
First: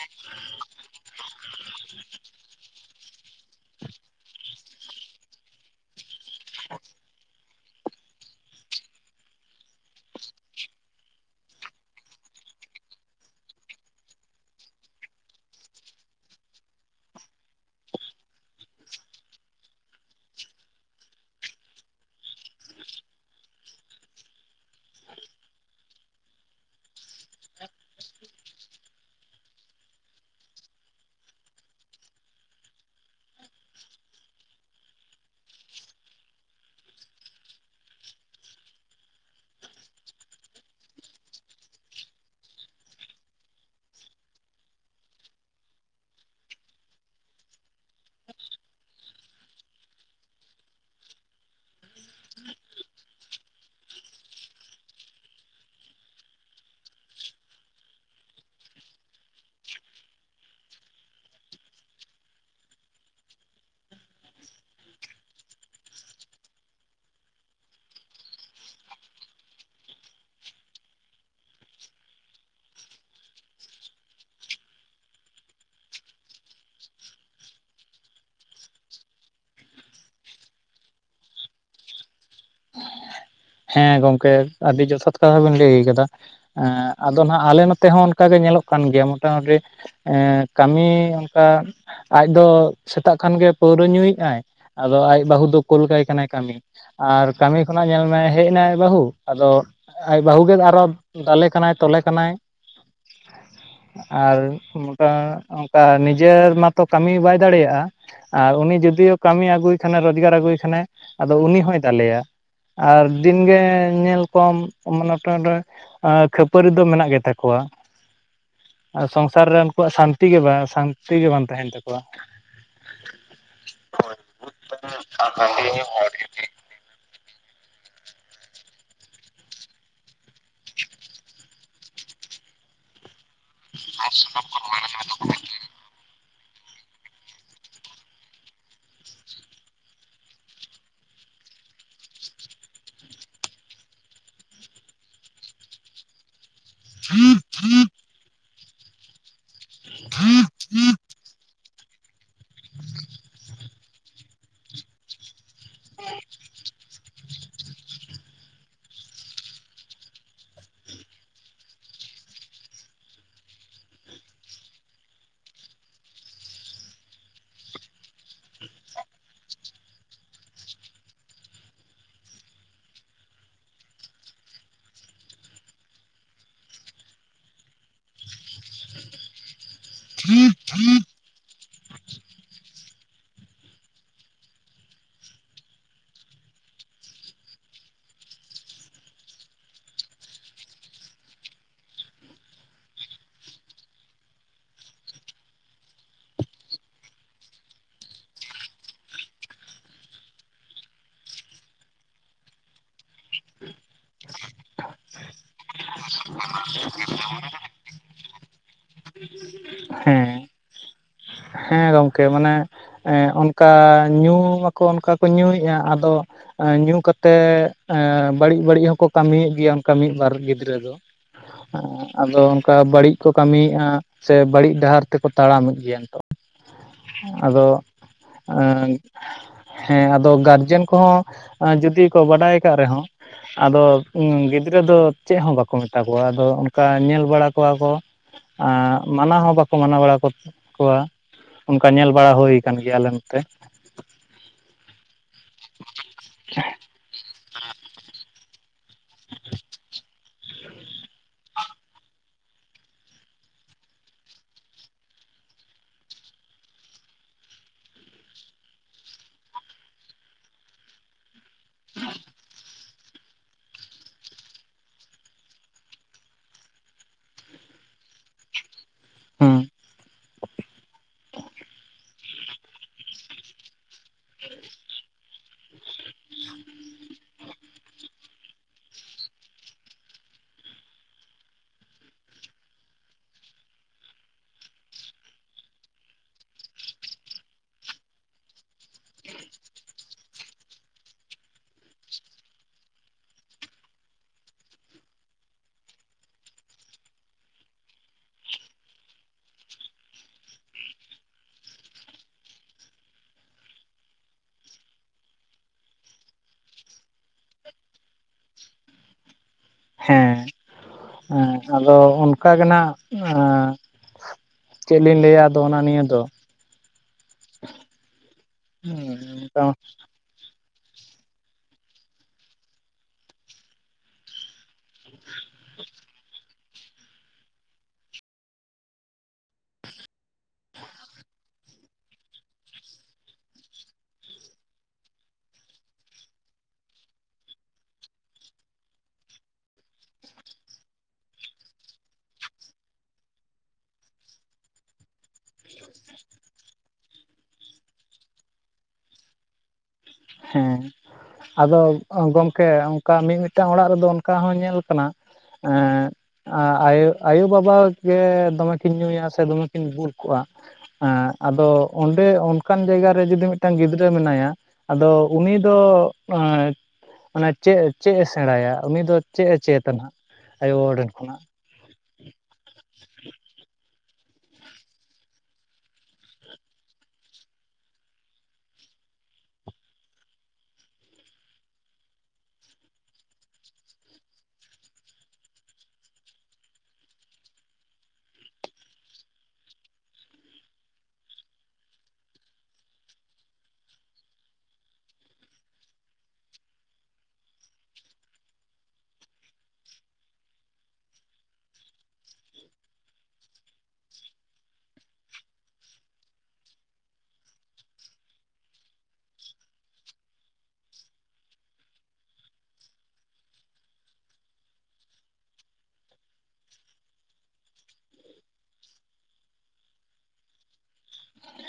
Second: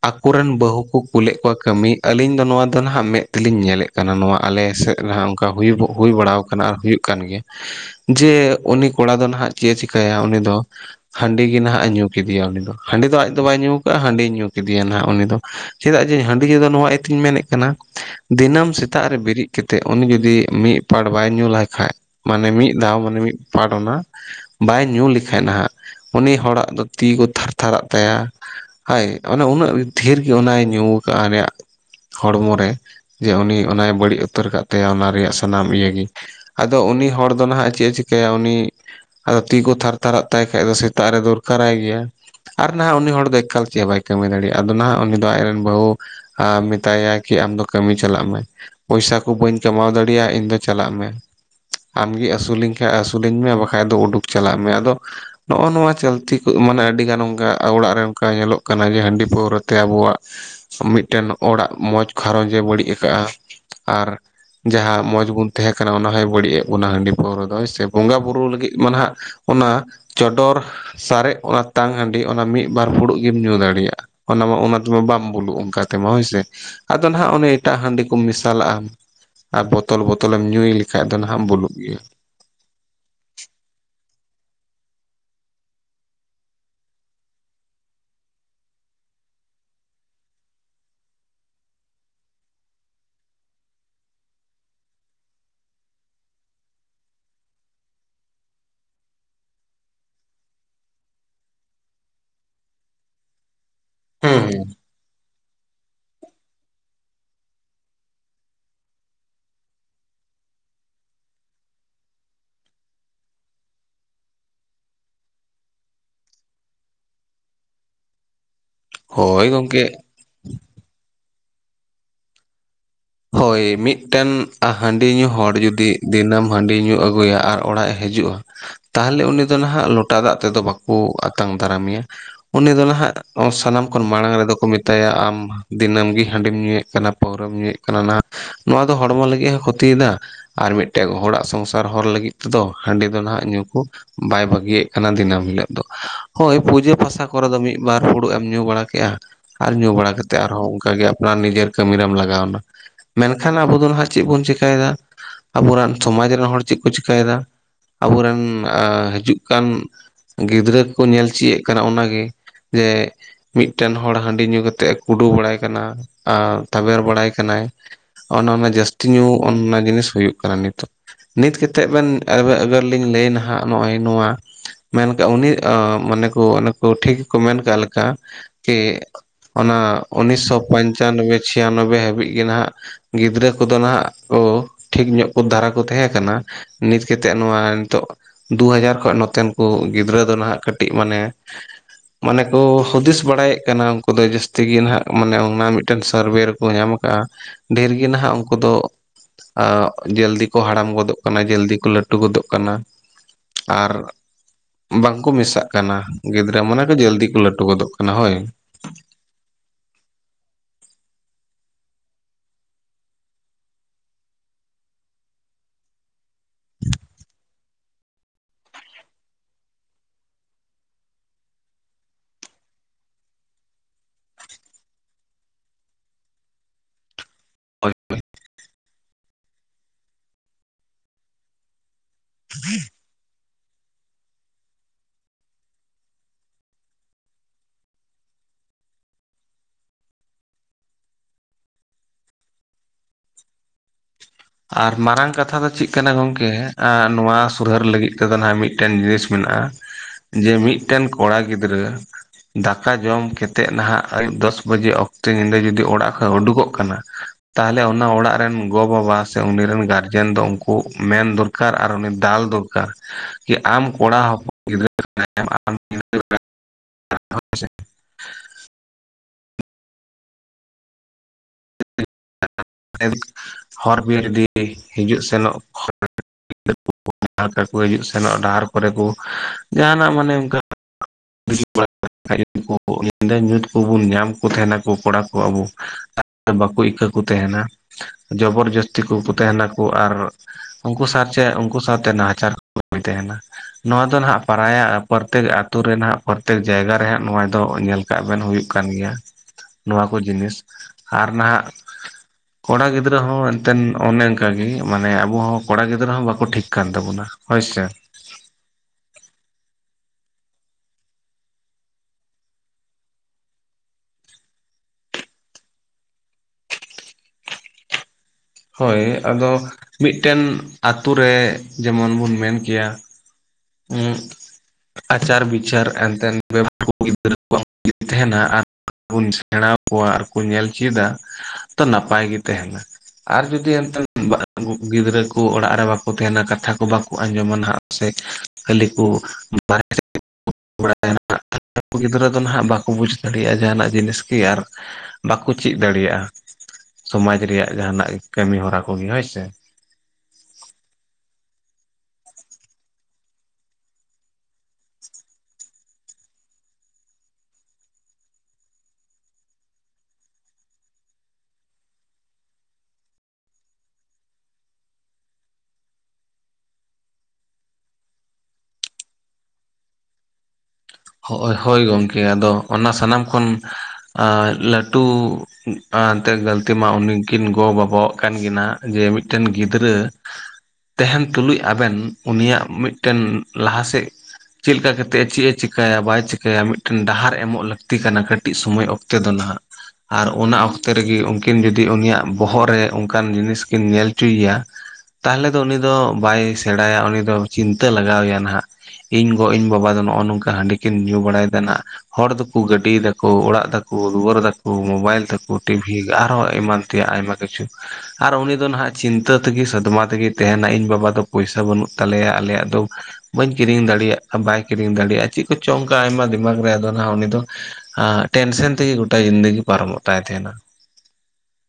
ᱟᱠᱚᱨᱮᱱ ᱵᱟᱹᱦᱩ ᱠᱚ ᱠᱩᱞᱮᱫ ᱠᱚᱣᱟ ᱠᱟᱹᱢᱤ ᱟᱹᱞᱤᱧ ᱫᱚ ᱱᱚᱣᱟ ᱫᱚ ᱱᱟᱦᱟᱜ ᱢᱮᱫ ᱛᱮᱞᱤᱧ ᱧᱮᱞᱮᱫ ᱠᱟᱱᱟ ᱱᱚᱣᱟ ᱟᱞᱮ ᱥᱮᱫ ᱨᱮ ᱚᱱᱠᱟ ᱦᱩᱭᱩ ᱜᱚᱜ ᱦᱩᱭ ᱵᱟᱲᱟᱣ ᱠᱟᱱᱟ ᱟᱨ ᱦᱩᱭᱩᱜ ᱠᱟᱱ ᱜᱮᱭᱟ ᱡᱮ ᱩᱱᱤ ᱠᱚᱲᱟ ᱫᱚ ᱱᱟᱦᱟᱜ ᱪᱮᱫ ᱮ ᱪᱤᱠᱟᱹᱭᱟ ᱩᱱᱤ ᱫᱚ ᱦᱟᱺᱰᱤ ᱜᱮ ᱱᱟᱦᱟᱜ ᱮ ᱧᱩ ᱠᱮᱫᱮᱭᱟ ᱩᱱᱤ ᱫᱚ, ᱦᱟᱺᱰᱤ ᱫᱚ ᱟᱡ ᱫᱚ ᱵᱟᱭ ᱧᱩ ᱠᱟᱜᱼᱟ ᱦᱟᱺᱰᱤ ᱧᱩ ᱠᱮᱫᱮᱭᱟ ᱱᱟᱦᱟᱜ ᱩᱱᱤ ᱫᱚ ᱾ ᱪᱮᱫᱟᱜ ᱡᱮ ᱦᱟᱺᱰᱤ ᱜᱮᱛᱚ ᱱᱚᱣᱟ ᱤᱭᱟᱹᱛᱤᱧ ᱢᱮᱱᱮᱫ ᱠᱟᱱᱟ ᱫᱤᱱᱟᱹᱢ ᱥᱮᱛᱟᱜ ᱨᱮ ᱵᱮᱨᱤᱜ ᱠᱟᱛᱮᱜ ᱩᱱᱤ ᱡᱩᱫᱤ ᱢᱤᱫ ᱯᱟᱲ ᱵᱟᱭ ᱧᱩ ᱞᱟᱭ ᱠᱷᱟᱡ ᱢᱟᱱᱮ ᱢᱤᱫ ᱫᱷᱟᱣ ᱢᱟᱱᱮ ᱢᱤᱫ ᱯᱟᱴ ᱚᱱᱟ ᱵᱟᱭ ᱧᱩ ᱞᱮᱠᱷᱟᱡ ᱱᱟᱦᱟᱸᱜ ᱩᱱᱤ ᱦᱚᱲᱟᱜ ᱫᱚ ᱛᱤ ᱠᱚ ᱛᱷᱟᱨ ᱛᱷᱟᱨᱟᱜ ᱛᱟᱭᱟ ᱦᱳᱭ ᱚᱱᱮ ᱩᱱᱟᱹᱜ ᱰᱷᱮᱨ ᱜᱮ ᱚᱱᱟᱭ ᱧᱩ ᱠᱟᱜᱼᱟ ᱚᱱᱮ ᱦᱚᱲᱢᱚ ᱨᱮ ᱡᱮ ᱩᱱᱤ ᱚᱱᱟᱭ ᱵᱟᱹᱲᱤᱡ ᱩᱛᱟᱹᱨ ᱠᱟᱜ ᱛᱟᱭᱟ ᱚᱱᱟ ᱨᱮᱭᱟᱜ ᱥᱟᱱᱟᱢ ᱤᱭᱟᱹᱜᱤ ᱾ ᱟᱫᱚ ᱩᱱᱤ ᱦᱚᱲ ᱫᱚ ᱱᱟᱦᱟᱜ ᱪᱮᱫ ᱮ ᱪᱤᱠᱟᱹᱭᱟ ᱩᱱᱤ᱾ ᱟᱫᱚ ᱛᱤ ᱠᱚ ᱛᱷᱟᱨ ᱛᱷᱟᱨᱟᱜ ᱛᱟᱭ ᱠᱷᱟᱡ ᱫᱚ ᱥᱮᱛᱟᱜ ᱨᱮ ᱫᱚᱨᱠᱟᱨᱟᱭ ᱜᱮᱭᱟ᱾ ᱟᱨ ᱱᱟᱦᱟᱜ ᱩᱱᱤ ᱦᱚᱲ ᱫᱚ ᱮᱠᱟᱞ ᱪᱮᱫ ᱦᱚ ᱵᱟᱭ ᱠᱟᱹᱢᱤ ᱫᱟᱲᱮᱭᱟᱜᱼᱟ ᱟᱫᱚ ᱱᱟᱦᱟᱜ ᱩᱱᱤ ᱫᱚ ᱟᱡᱨᱮᱱ ᱵᱟᱹᱦᱩ, ᱟᱨ ᱢᱮᱛᱟᱭᱟ ᱠᱤ ᱟᱢ ᱫᱚ ᱠᱟᱹᱢᱤ ᱪᱟᱞᱟᱜ ᱢᱮ? ᱯᱚᱭᱥᱟ ᱠᱚ ᱵᱟᱹᱧ ᱠᱟᱢᱟᱣ ᱫᱟᱲᱤᱭᱟᱜᱼᱟ ᱤᱧ ᱫᱚ ᱪᱟᱞᱟᱜ ᱢᱮ ᱟᱢᱜᱮ ᱟᱹᱥᱩᱞᱤᱧ ᱜᱮ ᱟᱹᱥᱩᱞ ᱤᱧ ᱢᱮ ᱵᱟᱠᱟᱡ ᱫᱚ ᱩᱰᱩᱠ ᱪᱟᱞᱟᱜ ᱢᱮ ᱟᱫᱚ, ᱱᱚᱜᱼᱚ ᱱᱚᱣᱟ ᱪᱚᱞᱛᱤ ᱠᱚ ᱢᱟᱱᱮ ᱟᱹᱰᱤᱜᱟᱱ ᱚᱱᱠᱟ ᱚᱲᱟᱜ ᱨᱮ ᱚᱱᱠᱟ ᱧᱮᱞᱚᱜ ᱠᱟᱱᱟ ᱡᱮ ᱦᱟᱺᱰᱤ ᱯᱟᱹᱣᱨᱟᱹᱛᱮ ᱟᱵᱚᱣᱟᱜ᱾ ᱢᱤᱫᱴᱮᱱ ᱚᱲᱟᱜ ᱢᱚᱸᱡᱽ ᱜᱷᱟᱨᱚᱸᱡᱽ ᱮ ᱵᱟᱹᱲᱤᱡ ᱠᱟᱜᱼᱟ᱾ ᱟᱨ ᱡᱟᱦᱟᱸ ᱢᱚᱸᱡᱽ ᱵᱚᱱ ᱛᱟᱦᱮᱸ ᱠᱟᱱᱟ ᱚᱱᱟᱦᱚᱭ ᱵᱟᱹᱲᱤᱡ ᱮᱫ ᱵᱚᱱᱟ ᱦᱟᱺᱰᱤ ᱯᱟᱹᱣᱨᱟᱹ ᱫᱚ᱾ ᱥᱮ ᱵᱚᱸᱜᱟ ᱵᱩᱨᱩ ᱞᱟᱹᱜᱤᱫ ᱢᱟ ᱱᱟᱦᱟᱜ ᱚᱱᱟ ᱪᱚᱰᱚᱨ, ᱥᱟᱨᱮᱡ ᱚᱱᱟ ᱛᱟᱝ ᱦᱟᱺᱰᱤ ᱚᱱᱟ ᱢᱤᱫᱵᱟᱨ ᱯᱷᱩᱲᱩᱜ ᱜᱮᱢ ᱧᱩ ᱫᱟᱲᱮᱭᱟᱜᱼᱟ᱾ ᱚᱱᱟ ᱢᱟ ᱚᱱᱟ ᱛᱮᱢᱟ ᱵᱟᱢ ᱵᱚᱞᱩᱜ ᱚᱱᱠᱟ ᱛᱮᱢᱟ ᱦᱳᱭᱥᱮ? ᱟᱫᱚ ᱱᱟᱦᱟᱜ ᱚᱱᱮ ᱮᱴᱟᱜ ᱦᱟᱺᱰᱤ ᱠᱚᱢ ᱢᱮᱥᱟᱞᱟᱜᱼᱟ᱾ ᱟᱨ ᱵᱳᱛᱳᱞ ᱵᱳᱛᱳᱞ ᱮᱢ ᱧᱩᱭ ᱞᱮᱠᱷᱟᱡ ᱫᱚ ᱱᱟᱦᱟᱜ ᱮᱢ ᱵᱩᱞᱩᱜ ᱜᱮᱭᱟ᱾ ᱦᱮᱸ ᱜᱚᱝᱠᱮ ᱟᱹᱰᱤ ᱡᱚᱛᱷᱟᱛ ᱠᱟᱛᱷᱟ ᱵᱮᱱ ᱞᱟᱹᱭ ᱠᱟᱫᱟ᱾ ᱮ ᱟᱫᱚ ᱱᱟᱜ ᱟᱞᱮ ᱱᱚᱛᱮ ᱦᱚᱸ ᱚᱱᱠᱟ ᱜᱮ ᱧᱮᱞᱚᱜ ᱠᱟᱱ ᱜᱮᱭᱟ ᱢᱚᱴᱟᱢᱩᱴᱤ, ᱮᱸ ᱠᱟᱹᱢᱤ ᱚᱱᱠᱟ ᱟᱡ ᱫᱚ ᱥᱮᱛᱟᱜ ᱠᱷᱟᱱᱜᱮ ᱯᱟᱹᱣᱨᱟᱹ ᱧᱩᱭᱮᱜᱟᱭ ᱟᱫᱚ ᱟᱡ ᱵᱟᱹᱦᱩ ᱫᱚ ᱠᱳᱞ ᱠᱟᱭ ᱠᱟᱱᱟᱭ ᱠᱟᱹᱢᱤ᱾ ᱟᱨ ᱠᱟᱹᱢᱤ ᱠᱷᱚᱱᱟᱜ ᱧᱮᱞ ᱢᱮ ᱦᱮᱡ ᱱᱟᱭ ᱟᱡ ᱵᱟᱹᱦᱩ ᱟᱫᱚ ᱟᱡ ᱵᱟᱹᱦᱩ ᱜᱮ ᱟᱨᱦᱚ ᱫᱟᱞᱮ ᱠᱟᱱᱟᱭ ᱛᱚᱞᱮ ᱠᱟᱱᱟᱭ᱾ ᱟᱨ, ᱦᱩᱸ ᱚᱱᱠᱟ ᱱᱤᱡᱮᱨ ᱢᱟᱛᱚ ᱠᱟᱹᱢᱤ ᱵᱟᱭ ᱫᱟᱲᱮᱭᱟᱜᱼᱟ᱾ ᱟᱨ ᱩᱱᱤ ᱡᱫᱤᱭᱳ ᱠᱟᱹᱢᱤ ᱟᱹᱜᱩᱭ ᱠᱷᱟᱱᱮ ᱨᱳᱡᱽᱜᱟᱨ ᱟᱹᱜᱩᱭ ᱠᱷᱟᱱᱮ ᱟᱫᱚ ᱩᱱᱤ ᱦᱚᱭ ᱫᱟᱞᱮᱭᱟ᱾ ᱟᱨ, ᱫᱤᱱ ᱜᱮ ᱧᱮᱞ ᱠᱚᱢ ᱢᱟᱱᱮ [unintelligible] ᱮᱸ ᱠᱷᱟᱹᱯᱟᱹᱨᱤ ᱫᱚ ᱢᱮᱱᱟᱜ ᱜᱮᱛᱟ ᱠᱚᱣᱟ᱾ ᱟᱨ ᱦᱳᱭ ᱥᱚᱝᱥᱟᱨ ᱨᱮ ᱜᱚᱝᱠᱮ ᱩᱱᱠᱩᱣᱟᱜ ᱥᱟᱱᱛᱤ ᱜᱮ ᱵᱟ ᱥᱟᱱᱛᱤ ᱜᱮ ᱵᱟᱝ ᱛᱟᱦᱮᱱ ᱛᱟᱠᱚᱣᱟ᱾ ᱦᱳᱭ ᱢᱤᱫᱴᱮᱱ ᱦᱟᱺᱰᱤ ᱧᱩ ᱦᱚᱲ ᱡᱩᱫᱤ ᱫᱤᱱᱟᱹᱢ, ᱦᱟᱺᱰᱤ ᱧᱩ ᱟᱹᱜᱩᱭᱟ ᱟᱨ ᱚᱲᱟᱜ ᱮ ᱦᱤᱡᱩᱜᱼᱟ᱾ ᱛᱟᱦᱮᱞᱮ ᱩᱱᱤ ᱫᱚ ᱱᱟᱦᱟᱜ ᱞᱚᱴᱟ ᱫᱟᱜ ᱛᱮᱫᱚ ᱵᱟᱠᱚ ᱟᱛᱟᱝ ᱫᱟᱨᱟᱢᱮᱭᱟ ᱩᱱᱤ ᱫᱚ ᱱᱟᱦᱟᱜ ᱥᱟᱱᱟᱢ ᱠᱷᱚᱱ ᱢᱟᱲᱟᱝ ᱨᱮᱫᱚ ᱠᱚ ᱢᱮᱛᱟᱭᱟ ᱟᱢ ᱫᱤᱱᱟᱹᱢ ᱜᱮ ᱦᱟᱺᱰᱤᱢ ᱧᱩᱭᱮᱫ ᱠᱟᱱᱟ ᱯᱟᱹᱣᱨᱟᱹᱢ ᱧᱩᱭᱮᱫ ᱠᱟᱱᱟ ᱱᱚᱣᱟ ᱫᱚ ᱦᱚᱲᱢᱚ ᱞᱟᱹᱜᱤᱫ ᱦᱚᱭ ᱠᱷᱚᱛᱤᱭᱫᱟ᱾ ᱟᱨ ᱢᱤᱫᱴᱮᱡ ᱦᱚᱲᱟᱜ ᱥᱚᱝᱥᱟᱨ ᱦᱚᱨ ᱞᱟᱹᱜᱤᱫ ᱛᱮᱫᱚ ᱦᱟᱺᱰᱤ ᱫᱚ ᱱᱟᱦᱟᱜ ᱧᱩ ᱠᱚ, ᱵᱟᱭ ᱵᱟᱹᱜᱤᱭᱮᱫ ᱠᱟᱱᱟ ᱫᱤᱱᱟᱹᱢ ᱦᱤᱞᱳᱜ ᱫᱚ ᱦᱚᱭ ᱯᱩᱡᱟᱹ ᱯᱟᱥᱟ ᱠᱚᱨᱮ ᱫᱚ ᱢᱤᱫ ᱵᱟᱨ ᱯᱷᱩᱲᱩᱜ ᱮᱢ ᱧᱩ ᱵᱟᱲᱟ ᱠᱮᱫᱼᱟ ᱟᱨ ᱧᱩ ᱵᱟᱲᱟ ᱠᱟᱛᱮᱫ ᱟᱨᱦᱚᱸ ᱚᱱᱠᱟ ᱜᱮ ᱟᱯᱱᱟᱨ ᱱᱤᱡᱮᱨ, ᱠᱟᱹᱢᱤ ᱨᱮᱢ ᱞᱟᱜᱟᱣᱱᱟ ᱢᱮᱱᱠᱷᱟᱱ ᱟᱵᱚ ᱫᱚ ᱱᱟᱦᱟᱜ ᱪᱮᱫ ᱵᱚᱱ ᱪᱤᱠᱟᱭ ᱫᱟ? ᱟᱵᱚᱨᱮᱱ ᱥᱚᱢᱟᱡᱽ ᱨᱮᱱ ᱦᱚᱲ ᱪᱮᱫ ᱠᱚ ᱪᱤᱠᱟᱭᱫᱟ ᱟᱵᱚᱨᱮᱱ ᱮᱸ ᱦᱤᱡᱩᱜ ᱠᱟᱱ ᱜᱤᱫᱽᱨᱟᱹ ᱠᱚ ᱧᱮᱞ ᱪᱤᱭᱟᱹᱜ ᱠᱟᱱᱟ ᱚᱱᱟᱜᱮ ᱡᱮ, ᱢᱤᱫᱴᱮᱱ ᱦᱚᱲ ᱦᱟᱺᱰᱤ ᱧᱩ ᱠᱟᱛᱮᱜ ᱮ ᱠᱩᱰᱩ ᱵᱟᱲᱟᱭ ᱠᱟᱱᱟ ᱟᱨ ᱛᱟᱵᱮᱨ ᱵᱟᱲᱟᱭ ᱠᱟᱱᱟᱭ ᱚᱱᱮ ᱚᱱᱟ ᱡᱟᱹᱥᱛᱤ ᱧᱩ ᱚᱱᱟ ᱡᱤᱱᱤᱥ ᱦᱩᱭᱩᱜ ᱠᱟᱱᱟ ᱱᱤᱛᱚᱜ᱾ ᱱᱤᱛ ᱠᱟᱛᱮᱫ ᱵᱮᱱ [unintelligible] ᱞᱤᱧ ᱞᱟᱹᱭ ᱟ ᱦᱟᱸᱜ ᱱᱚᱜᱼᱚᱭ ᱱᱚᱣᱟ, ᱢᱮᱱ ᱠᱟᱜ ᱩᱱᱤ ᱢᱟᱱᱮ ᱠᱚ ᱚᱱᱟ ᱠᱚ ᱴᱷᱤᱠ ᱜᱮ ᱠᱚ ᱢᱮᱱ ᱠᱟᱜ ᱞᱮᱠᱟ ᱪᱮ, ᱚᱱᱟ ᱩᱱᱤᱥᱥᱚ ᱯᱚᱱᱪᱟᱱᱳᱵᱳᱭ ᱪᱷᱤᱭᱟᱱᱳᱵᱳᱭ ᱦᱟ. ᱵᱤᱡ, ᱜᱮ ᱱᱟᱦ ᱜᱤᱫᱽᱨᱟᱹ ᱠᱚᱫᱚ ᱱᱟᱦᱟᱜ ᱠᱚ ᱴᱷᱤᱠ ᱧᱚᱜ ᱠᱚ ᱫᱟᱨᱟ ᱠᱚ ᱛᱟᱦᱮᱸ ᱠᱟᱱᱟ᱾ ᱱᱤᱛ ᱠᱟᱛᱮᱜ ᱱᱚᱣᱟ ᱱᱤᱛᱚᱜ, ᱫᱩ ᱦᱟᱡᱟᱨ ᱠᱷᱚᱡ ᱱᱚᱛᱮᱱ ᱠᱚ ᱜᱤᱫᱽᱨᱟᱹ ᱫᱚ ᱱᱟᱦᱟᱜ ᱠᱟᱹᱴᱤᱡ ᱢᱟᱱᱮ, ᱢᱟᱱᱮ ᱠᱚ ᱦᱩᱫᱤᱥ ᱵᱟᱲᱟᱭᱮᱫ ᱠᱟᱱᱟ ᱩᱱᱠᱩ ᱫᱚ ᱡᱟᱹᱥᱛᱤ ᱜᱮ ᱱᱟᱦᱟᱜ ᱢᱟᱱᱮ ᱚᱱᱟ ᱢᱤᱫᱴᱮᱱ ᱥᱟᱨᱵᱷᱮ ᱨᱮᱠᱚ ᱧᱟᱢ ᱠᱟᱜᱼᱟ ᱰᱷᱮᱨ ᱜᱮ ᱱᱟᱦᱟᱜ ᱩᱱᱠᱩ ᱫᱚ ᱟᱜ ᱡᱟ. ᱞᱫᱤ ᱠᱚ ᱦᱟᱲᱟᱢ ᱜᱚᱫᱚᱜ ᱠᱟᱱᱟ ᱡᱟ. ᱞᱫᱤ ᱠᱚ ᱞᱟᱹᱴᱩ ᱜᱚᱫᱚᱜ ᱠᱟᱱᱟ᱾ ᱟᱨᱼᱼ ᱵᱟᱝᱼᱠᱚ ᱢᱮᱥᱟᱜ ᱠᱟᱱᱟ ᱜᱤᱫᱽᱨᱟᱹ ᱢᱟᱱᱮ ᱠᱚ ᱡᱟᱞᱫᱤ ᱠᱚ ᱞᱟᱹᱴᱩ ᱜᱚᱫᱚᱜ ᱠᱟᱱᱟ ᱦᱳᱭ [inaudible] ᱦᱮᱸ ᱦᱮᱸ ᱜᱚᱝᱼᱠᱮ ᱢᱟᱱᱮ ᱮ ᱚᱱᱠᱟ ᱧᱩ ᱢᱟᱠᱚ ᱚᱱᱠᱟ ᱠᱚ ᱧᱩᱭᱮᱫᱼᱟ ᱟᱫᱚ ᱮ ᱧᱩ ᱠᱟᱛᱮᱜ ᱮ ᱵᱟᱹᱲᱤᱡ ᱵᱟᱹᱲᱤᱡ ᱦᱚᱸᱠᱚ ᱠᱟᱹᱢᱤᱭᱮᱫ ᱜᱮᱭᱟ ᱚᱱᱠᱟ ᱢᱤᱫᱵᱟᱨ ᱜᱤᱫᱽᱨᱟᱹ ᱫᱚ [unintelligible] ᱟᱫᱚ ᱚᱱᱠᱟ ᱵᱟᱹᱲᱤᱡ ᱠᱚ ᱠᱟᱹᱢᱤᱭᱮᱫᱼᱟ ᱥᱮ ᱵᱟᱹᱲᱤᱡ ᱰᱟᱦᱟᱨ ᱛᱮᱠᱚ ᱛᱟᱲᱟᱢᱮᱫ ᱜᱮᱭᱟ ᱱᱤᱛᱚᱜ᱾ ᱟᱫᱚ ᱮᱫᱸ ᱦᱮᱸ ᱟᱫᱚ ᱜᱟᱨᱡᱮᱱ ᱠᱚᱦᱚᱸ ᱡᱩᱫᱤ ᱠᱚ ᱵᱟᱰᱟᱭ ᱠᱟᱜ ᱨᱮᱦᱚᱸ ᱟᱫᱚ ᱜᱤᱫᱽᱨᱟᱹ ᱫᱚ ᱪᱮᱫ ᱦᱚᱸ ᱵᱟᱠᱚ ᱢᱮᱛᱟ ᱠᱚᱣᱟ ᱟᱫᱚ ᱚᱱᱠᱟ ᱧᱮᱞ ᱵᱟᱲᱟ ᱠᱚᱣᱟ ᱠᱚ᱾ ᱟᱸᱜ ᱢᱟᱱᱟ ᱦᱚᱸ ᱵᱟᱠᱚ ᱢᱟᱱᱟ ᱵᱟᱲᱟ ᱠᱚᱣᱟ᱾ ᱚᱱᱠᱟ ᱧᱮᱞ ᱵᱟᱲᱟ ᱦᱩᱭ ᱠᱟᱱ ᱜᱮᱭ ᱟᱞᱮ ᱱᱚᱛᱮ ᱟᱨ ᱢᱟᱨᱟᱝ ᱠᱟᱛᱷᱟ ᱫᱚ ᱪᱮᱫ ᱠᱟᱱᱟ ᱜᱚᱝᱠᱮ ᱮ ᱱᱚᱣᱟ ᱥᱩᱫᱟᱹᱨ ᱞᱟᱹᱜᱤᱫᱼᱼ ᱛᱮᱫᱚ ᱱᱟᱜ ᱢᱤᱫᱴᱮᱱ ᱡᱤᱱᱤᱥ ᱢᱮᱱᱟᱜᱼᱟ ᱡᱮ ᱢᱤᱫᱴᱮᱱ ᱠᱚᱲᱟ ᱜᱤᱫᱽᱨᱟᱹ ᱫᱟᱠᱟ ᱡᱚᱢ ᱠᱮᱛᱮᱫ ᱱᱟᱦᱟᱜ ᱟᱹᱭᱩᱵ ᱫᱚᱥ ᱵᱟᱡᱮ ᱚᱠᱛᱮ ᱧᱤᱫᱟᱹ ᱡᱩᱫᱤ ᱚᱲᱟᱜ ᱠᱷᱚᱡ ᱮ ᱩᱰᱩᱠᱚᱜ ᱠᱟᱱᱟ᱾ ᱛᱟᱦᱚᱞᱮ ᱚᱱᱟ ᱚᱲᱟᱜ ᱨᱮᱱ ᱜᱚ ᱵᱟᱵᱟ ᱥᱮ ᱩᱱ ᱨᱮᱱ ᱜᱟᱨᱡᱮᱱ ᱫᱚ ᱩᱱᱠᱩ ᱢᱮᱱ ᱫᱚᱨᱠᱟᱨ ᱟᱨ ᱩᱱᱤ ᱫᱟᱞ ᱫᱚᱨᱠᱟᱨ ᱠᱤ ᱟᱢ ᱠᱚᱲᱟ ᱦᱚᱯᱚᱱ ᱜᱤᱫᱽᱨᱟᱹ ᱠᱟᱱᱟᱭ [unintelligible] ᱦᱩᱸ [unintelligible] ᱦᱚᱨ ᱵᱤᱨᱫᱮ ᱦᱤᱡᱩᱜ ᱥᱮᱱᱚᱜ [unintelligible] [unintelligible] ᱦᱤᱡᱩᱜ ᱥᱮᱱᱚᱜ ᱰᱟᱦᱟᱨ ᱠᱚᱨᱮ ᱠᱚ ᱡᱟᱦᱟᱱᱟᱜ ᱢᱟᱱᱮ ᱚᱱᱠᱟᱼᱼ [unintelligible] ᱧᱤᱫᱟᱹ ᱧᱩᱛ ᱠᱚᱵᱚᱱ ᱧᱟᱢ ᱠᱚ ᱛᱟᱦᱮᱱᱟᱠᱚ ᱠᱚᱲᱟ ᱠᱚ ᱟᱵᱚ᱾ ᱟᱨ ᱵᱟᱠᱚ ᱤᱠᱟᱹ ᱠᱚ ᱛᱟᱦᱮᱱᱟ ᱡᱚᱵᱚᱨᱡᱚᱥᱛᱤ ᱠᱚᱠᱚ ᱛᱟᱦᱮ ᱱᱟᱠᱚ ᱟᱨ ᱩᱱᱠᱩ ᱥᱟᱶ ᱪᱮᱫ ᱩᱱᱠᱩ ᱥᱟᱶᱛᱮ ᱱᱟᱦᱟᱪᱟᱨ ᱠᱚ ᱛᱟᱦᱮᱱᱟ᱾ ᱱᱚᱣᱟ ᱫᱚ ᱱᱟᱦᱜ ᱯᱟᱨᱟᱭᱟ ᱯᱨᱚᱛᱮᱠ ᱟᱛ ᱨᱮ ᱱᱷᱟᱜ ᱯᱨᱚᱛᱮᱠ ᱡᱟᱭᱜᱟᱨᱮ ᱦᱟᱸᱜ ᱱᱚᱣᱟ ᱫᱚ ᱧᱮᱞ ᱠᱟᱜ ᱵᱮᱱ ᱦᱩᱭᱩᱜ ᱠᱟᱱ ᱜᱮᱭᱟ᱾ ᱱᱚᱣᱟ ᱠᱚ ᱡᱤᱱᱤᱥ ᱟᱨ ᱱᱟᱦᱟᱜ [inaudible] ᱠᱚᱲᱟ ᱜᱤᱫᱽᱨᱟᱹ ᱦᱚᱸ ᱮᱱᱛᱮᱱ ᱚᱱᱮ ᱚᱱᱠᱟ ᱜᱮ, ᱢᱟᱱᱮ ᱟᱵᱚ ᱦᱚᱸ ᱠᱚᱲᱟ ᱜᱤᱫᱽᱨᱟᱹ ᱦᱚᱸ ᱵᱟᱠᱚ ᱴᱷᱤᱠ ᱠᱟᱱ ᱛᱟᱵᱚᱱᱟ, ᱦᱳᱭ ᱥᱮ᱾ ᱦᱮᱸ [unintelligible] ᱟᱫᱚ ᱚᱱᱠᱟ ᱜᱮ ᱱᱟᱷᱜ ᱮᱸ ᱪᱮᱫ ᱞᱤᱧ ᱞᱟᱹᱭᱟ ᱟᱫᱚ ᱚᱱᱟ ᱱᱤᱭᱮ ᱫᱚ᱾ ᱦᱳᱭ ᱟᱫᱚ, ᱢᱤᱫ ᱴᱮᱱ ᱟᱛᱳ ᱨᱮ ᱡᱮᱢᱚᱱ ᱵᱚᱱ ᱢᱮᱱ ᱠᱮᱭᱟ ᱩᱸᱜ ᱟᱪᱟᱨ ᱵᱤᱪᱟᱨ ᱮᱱ [inaudible] [inaudible] ᱛᱟᱦᱮᱱᱟ ᱟᱨ [inaudible] ᱵᱚᱱ ᱥᱮᱬᱟ ᱟᱠᱚᱣᱟ ᱟᱨ ᱠᱚ ᱧᱮᱞ ᱪᱮᱫᱟ ᱛᱚ ᱱᱟᱯᱟᱭ ᱜᱮ ᱛᱟᱦᱮᱱᱟ᱾ ᱟᱨ ᱡᱩᱫᱤ [inaudible] ᱜᱤᱫᱽᱨᱟᱹ ᱠᱚ ᱚᱲᱟᱜ ᱨᱮ ᱵᱟᱠᱚ ᱛᱟᱦᱮᱱᱟ ᱠᱟᱛᱷᱟ ᱠᱚ ᱵᱟᱠᱚ ᱟᱸᱡᱚᱢᱟ ᱱᱟᱦᱟᱜ᱾ ᱥᱮ ᱠᱷᱟᱹᱞᱤ ᱠᱚ [inaudible] [inaudible] ᱜᱤᱫᱽᱨᱟᱹ ᱫᱚ ᱦᱟᱜ ᱵᱟᱠᱚ ᱵᱩᱡᱽ ᱫᱟᱲᱮᱭᱟᱜᱼᱟ ᱡᱟᱦᱟ ᱱᱟᱜ ᱡᱤᱱᱤᱥ ᱜᱮ ᱟᱨ ᱵᱟᱠᱚ ᱪᱮᱫ ᱫᱟᱲᱮᱭᱟᱜᱼᱟ ᱥᱚᱢᱟᱡ ᱨᱮᱭᱟᱜ ᱡᱟᱦᱟᱱᱟᱜ ᱠᱟᱹᱢᱤᱦᱚᱨᱟ ᱠᱚᱜᱮ, ᱦᱳᱭᱥᱮ᱾ ᱦᱮᱸᱻ ᱟᱫᱚ ᱚ ᱜᱚᱝᱠᱮ, ᱚᱝᱠᱟ ᱢᱤᱜ ᱢᱤᱜ-ᱢᱤᱜᱴᱟᱝ ᱦᱚᱲᱟᱜ ᱨᱳᱠ ᱫᱚ ᱚᱝᱠᱟ ᱦᱚᱸ ᱧᱮᱞ ᱠᱟᱱᱟ ᱮᱸ ᱟᱸ ᱟᱭᱳ, ᱟᱭᱳᱼᱵᱟᱵᱟ ᱜᱮ ᱫᱚᱢᱮ ᱠᱤᱱ ᱧᱩᱭᱟ ᱥᱮ ᱫᱚᱢᱮ ᱠᱤᱱ ᱵᱩᱞ ᱠᱚᱜᱼᱟ᱾ ᱮᱸ ᱟᱫᱚ ᱚᱸᱰᱮ ᱚᱱᱠᱟᱱ ᱡᱟᱭᱜᱟ ᱨᱮ ᱡᱩᱫᱤ ᱢᱤᱫᱴᱟᱝ ᱜᱤᱫᱽᱨᱟᱹ ᱢᱮᱱᱟᱭᱟ ᱟᱫᱚ ᱩᱱᱤ ᱫᱚ ᱮᱸ ᱚᱱᱟ ᱪᱮᱜ ᱪᱮᱜ ᱮ ᱥᱮᱸᱬᱟᱭᱟ ᱩᱱᱤ ᱫᱚ ᱪᱮᱜ ᱮ ᱪᱮᱫᱟ ᱟᱭᱳ-ᱵᱟᱵᱟ ᱴᱷᱮᱱ? ᱦᱳᱭ ᱦᱳᱭ ᱜᱚᱝᱠᱮ ᱟᱫᱚ ᱚᱱᱟ ᱥᱟᱱᱟᱢ ᱠᱷᱚᱱ ᱟᱨ ᱞᱟᱹᱴᱩ [unintelligible] ᱢᱟ ᱩᱱᱤ ᱠᱤᱱ ᱜᱚ ᱵᱟᱵᱟᱣᱟᱜ ᱠᱟᱱ ᱜᱤᱱ ᱱᱟᱦᱟᱜ ᱡᱮ ᱢᱤᱫᱴᱮᱱ ᱜᱤᱫᱽᱨᱟᱹ ᱛᱮᱦᱮᱱ ᱛᱩᱞᱩᱡ ᱟᱵᱮᱱ ᱩᱱᱤᱭᱟᱜ ᱢᱤᱫᱴᱮᱱ ᱞᱟᱦᱟ ᱥᱮᱜ ᱪᱤᱞᱠᱟ ᱠᱟᱛᱮᱜ ᱮ ᱪᱤᱜ ᱮ ᱪᱤᱠ ᱠᱷᱮ ᱵᱟᱭ ᱪᱤᱠᱟᱹᱭᱟ ᱢᱤᱫᱴᱮᱱ ᱰᱟᱦᱟᱨ ᱮᱢᱚᱜ ᱞᱟᱹᱠᱛᱤ ᱠᱟᱱᱟ ᱠᱟᱹᱴᱤᱡ ᱥᱚᱢᱚᱭ ᱚᱠᱛᱮ ᱫᱚ ᱱᱟᱦᱟᱜ ᱟᱨ ᱚᱱᱟ ᱚᱠᱛᱮ ᱨᱮᱜᱮ ᱩᱱᱠᱤᱱ ᱡᱚᱫᱤ ᱩᱱᱤᱭᱟᱜ ᱵᱚᱦᱚᱜ ᱨᱮ ᱚᱱᱠᱟᱱ ᱡᱤᱱᱤᱥ ᱠᱤᱱ ᱧᱮᱞ ᱪᱩᱭ ᱭᱟ ᱛᱟᱦᱞᱮ ᱫᱚ ᱩᱱᱤ ᱫᱚ ᱵᱟᱭ ᱥᱮᱬᱟᱭᱟ, ᱩᱱᱤ ᱫᱚ ᱪᱤᱱᱛᱟᱹ ᱞᱟᱜᱟᱣᱟᱭᱟ ᱱᱟᱦᱟᱜ᱾ ᱤᱧ ᱜᱚ ᱤᱧ ᱵᱟᱵᱟ ᱫᱚ ᱱᱚᱜᱚ ᱱᱚᱝᱠᱟ ᱦᱟᱹᱰᱤ ᱠᱤᱱ ᱧᱩ ᱵᱟᱲᱟᱭᱮᱫᱟ ᱱᱟᱦᱟᱜ ᱦᱚᱲ ᱫᱚᱠᱚ ᱜᱟᱹᱰᱤᱭ ᱫᱟᱠᱚ, ᱚᱲᱟᱜ ᱫᱟᱠᱩ, ᱫᱩᱣᱟᱹᱨ ᱫᱟᱠᱩ, ᱢᱚᱵᱟᱭᱤᱞ ᱫᱟᱠᱩ, ᱴᱤᱵᱷᱤ ᱟᱨᱦᱚᱸ ᱮᱢᱟᱱ ᱛᱮ ᱟᱭᱢᱟ ᱠᱤᱪᱷᱩ ᱟᱨ ᱩᱱᱤ ᱫᱚ ᱱᱟᱦᱟᱜ ᱪᱤᱱᱛᱟᱹ ᱛᱮᱜᱤ ᱥᱟᱫᱢᱟ ᱛᱮᱜᱤ ᱛᱮᱦᱮᱱᱟ ᱤᱧ ᱵᱟᱵᱟ ᱫᱚ ᱯᱚᱭᱥᱟ ᱵᱟᱹᱱᱩᱜ ᱛᱟᱞᱮᱭᱟ ᱟᱞᱮᱭᱟᱜ ᱫᱚ ᱵᱟᱹᱧ ᱠᱤᱨᱤᱧ ᱫᱟᱲᱤᱭᱟᱜ ᱵᱟᱭ ᱠᱤᱨᱤᱧ ᱫᱟᱲᱤᱭᱟᱜᱼᱟ ᱪᱤᱜ ᱠᱚᱪᱚ ᱚᱝᱠᱟ ᱟᱭᱢᱟ ᱫᱤᱢᱟᱠ ᱨᱮ ᱟᱫᱚ ᱱᱟᱦᱜ ᱩᱱᱤ ᱫᱚ ᱟᱸ ᱴᱮᱱᱥᱮᱱ ᱛᱮᱜᱤ ᱜᱚᱴᱟ ᱡᱤᱱᱫᱹᱜᱤ ᱯᱟᱨᱚᱢᱚᱜ ᱛᱟᱭ ᱛᱮᱦᱮᱱᱟ᱾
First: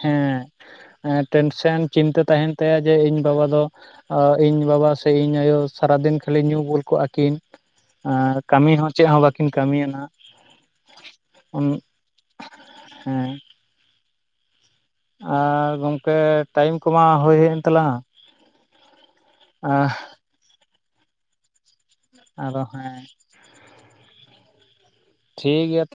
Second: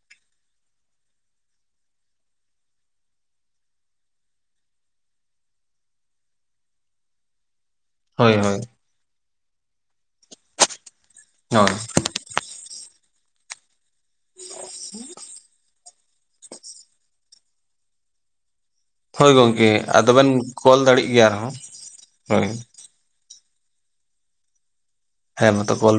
ᱦᱮᱸ ᱴᱮᱱᱥᱮᱱ ᱪᱤᱱᱛᱟᱹ ᱛᱟᱦᱮᱱ ᱛᱟᱭᱟ ᱡᱮ ᱤᱧ ᱵᱟᱵᱟ ᱫᱚ ᱟᱨ ᱤᱧ ᱵᱟᱵᱟ ᱥᱮ ᱤᱧ ᱟᱭᱳ ᱥᱟᱨᱟᱫᱤᱱ ᱠᱷᱟᱹᱞᱤ ᱧᱩ ᱵᱩᱞ ᱠᱚᱜᱟ ᱠᱤᱱ ᱦᱳᱭ ᱟᱨ ᱦᱳᱭ ᱠᱟᱢᱤ ᱦᱚᱸ ᱪᱮᱜ ᱦᱚᱸ ᱵᱟᱹᱠᱤᱱ ᱠᱟᱹᱢᱤᱭᱟ ᱱᱟᱦᱟᱜ ᱦᱮᱸ᱾ ᱦᱳᱭ [unintelligible] ᱟᱨ ᱜᱚᱝᱠᱮ ᱴᱟᱭᱤᱢ ᱠᱚᱢᱟ ᱦᱳᱭᱦᱮᱜ ᱮᱱ ᱛᱟᱞᱟᱝᱟ᱾ ᱦᱳᱭ ᱜᱚᱝᱠᱮ ᱟᱫᱚᱵᱮᱱ ᱠᱚᱞ ᱫᱟᱲᱤᱜ ᱜᱮᱭᱟ ᱟᱨᱦᱚᱸ᱾ ᱦᱳᱭ ᱟᱫᱚ ᱦᱮᱸ ᱴᱟᱭᱤᱢ ᱴᱷᱤᱠ ᱢᱚᱛᱚ ᱜᱮᱭᱟ᱾ ᱠᱚᱞ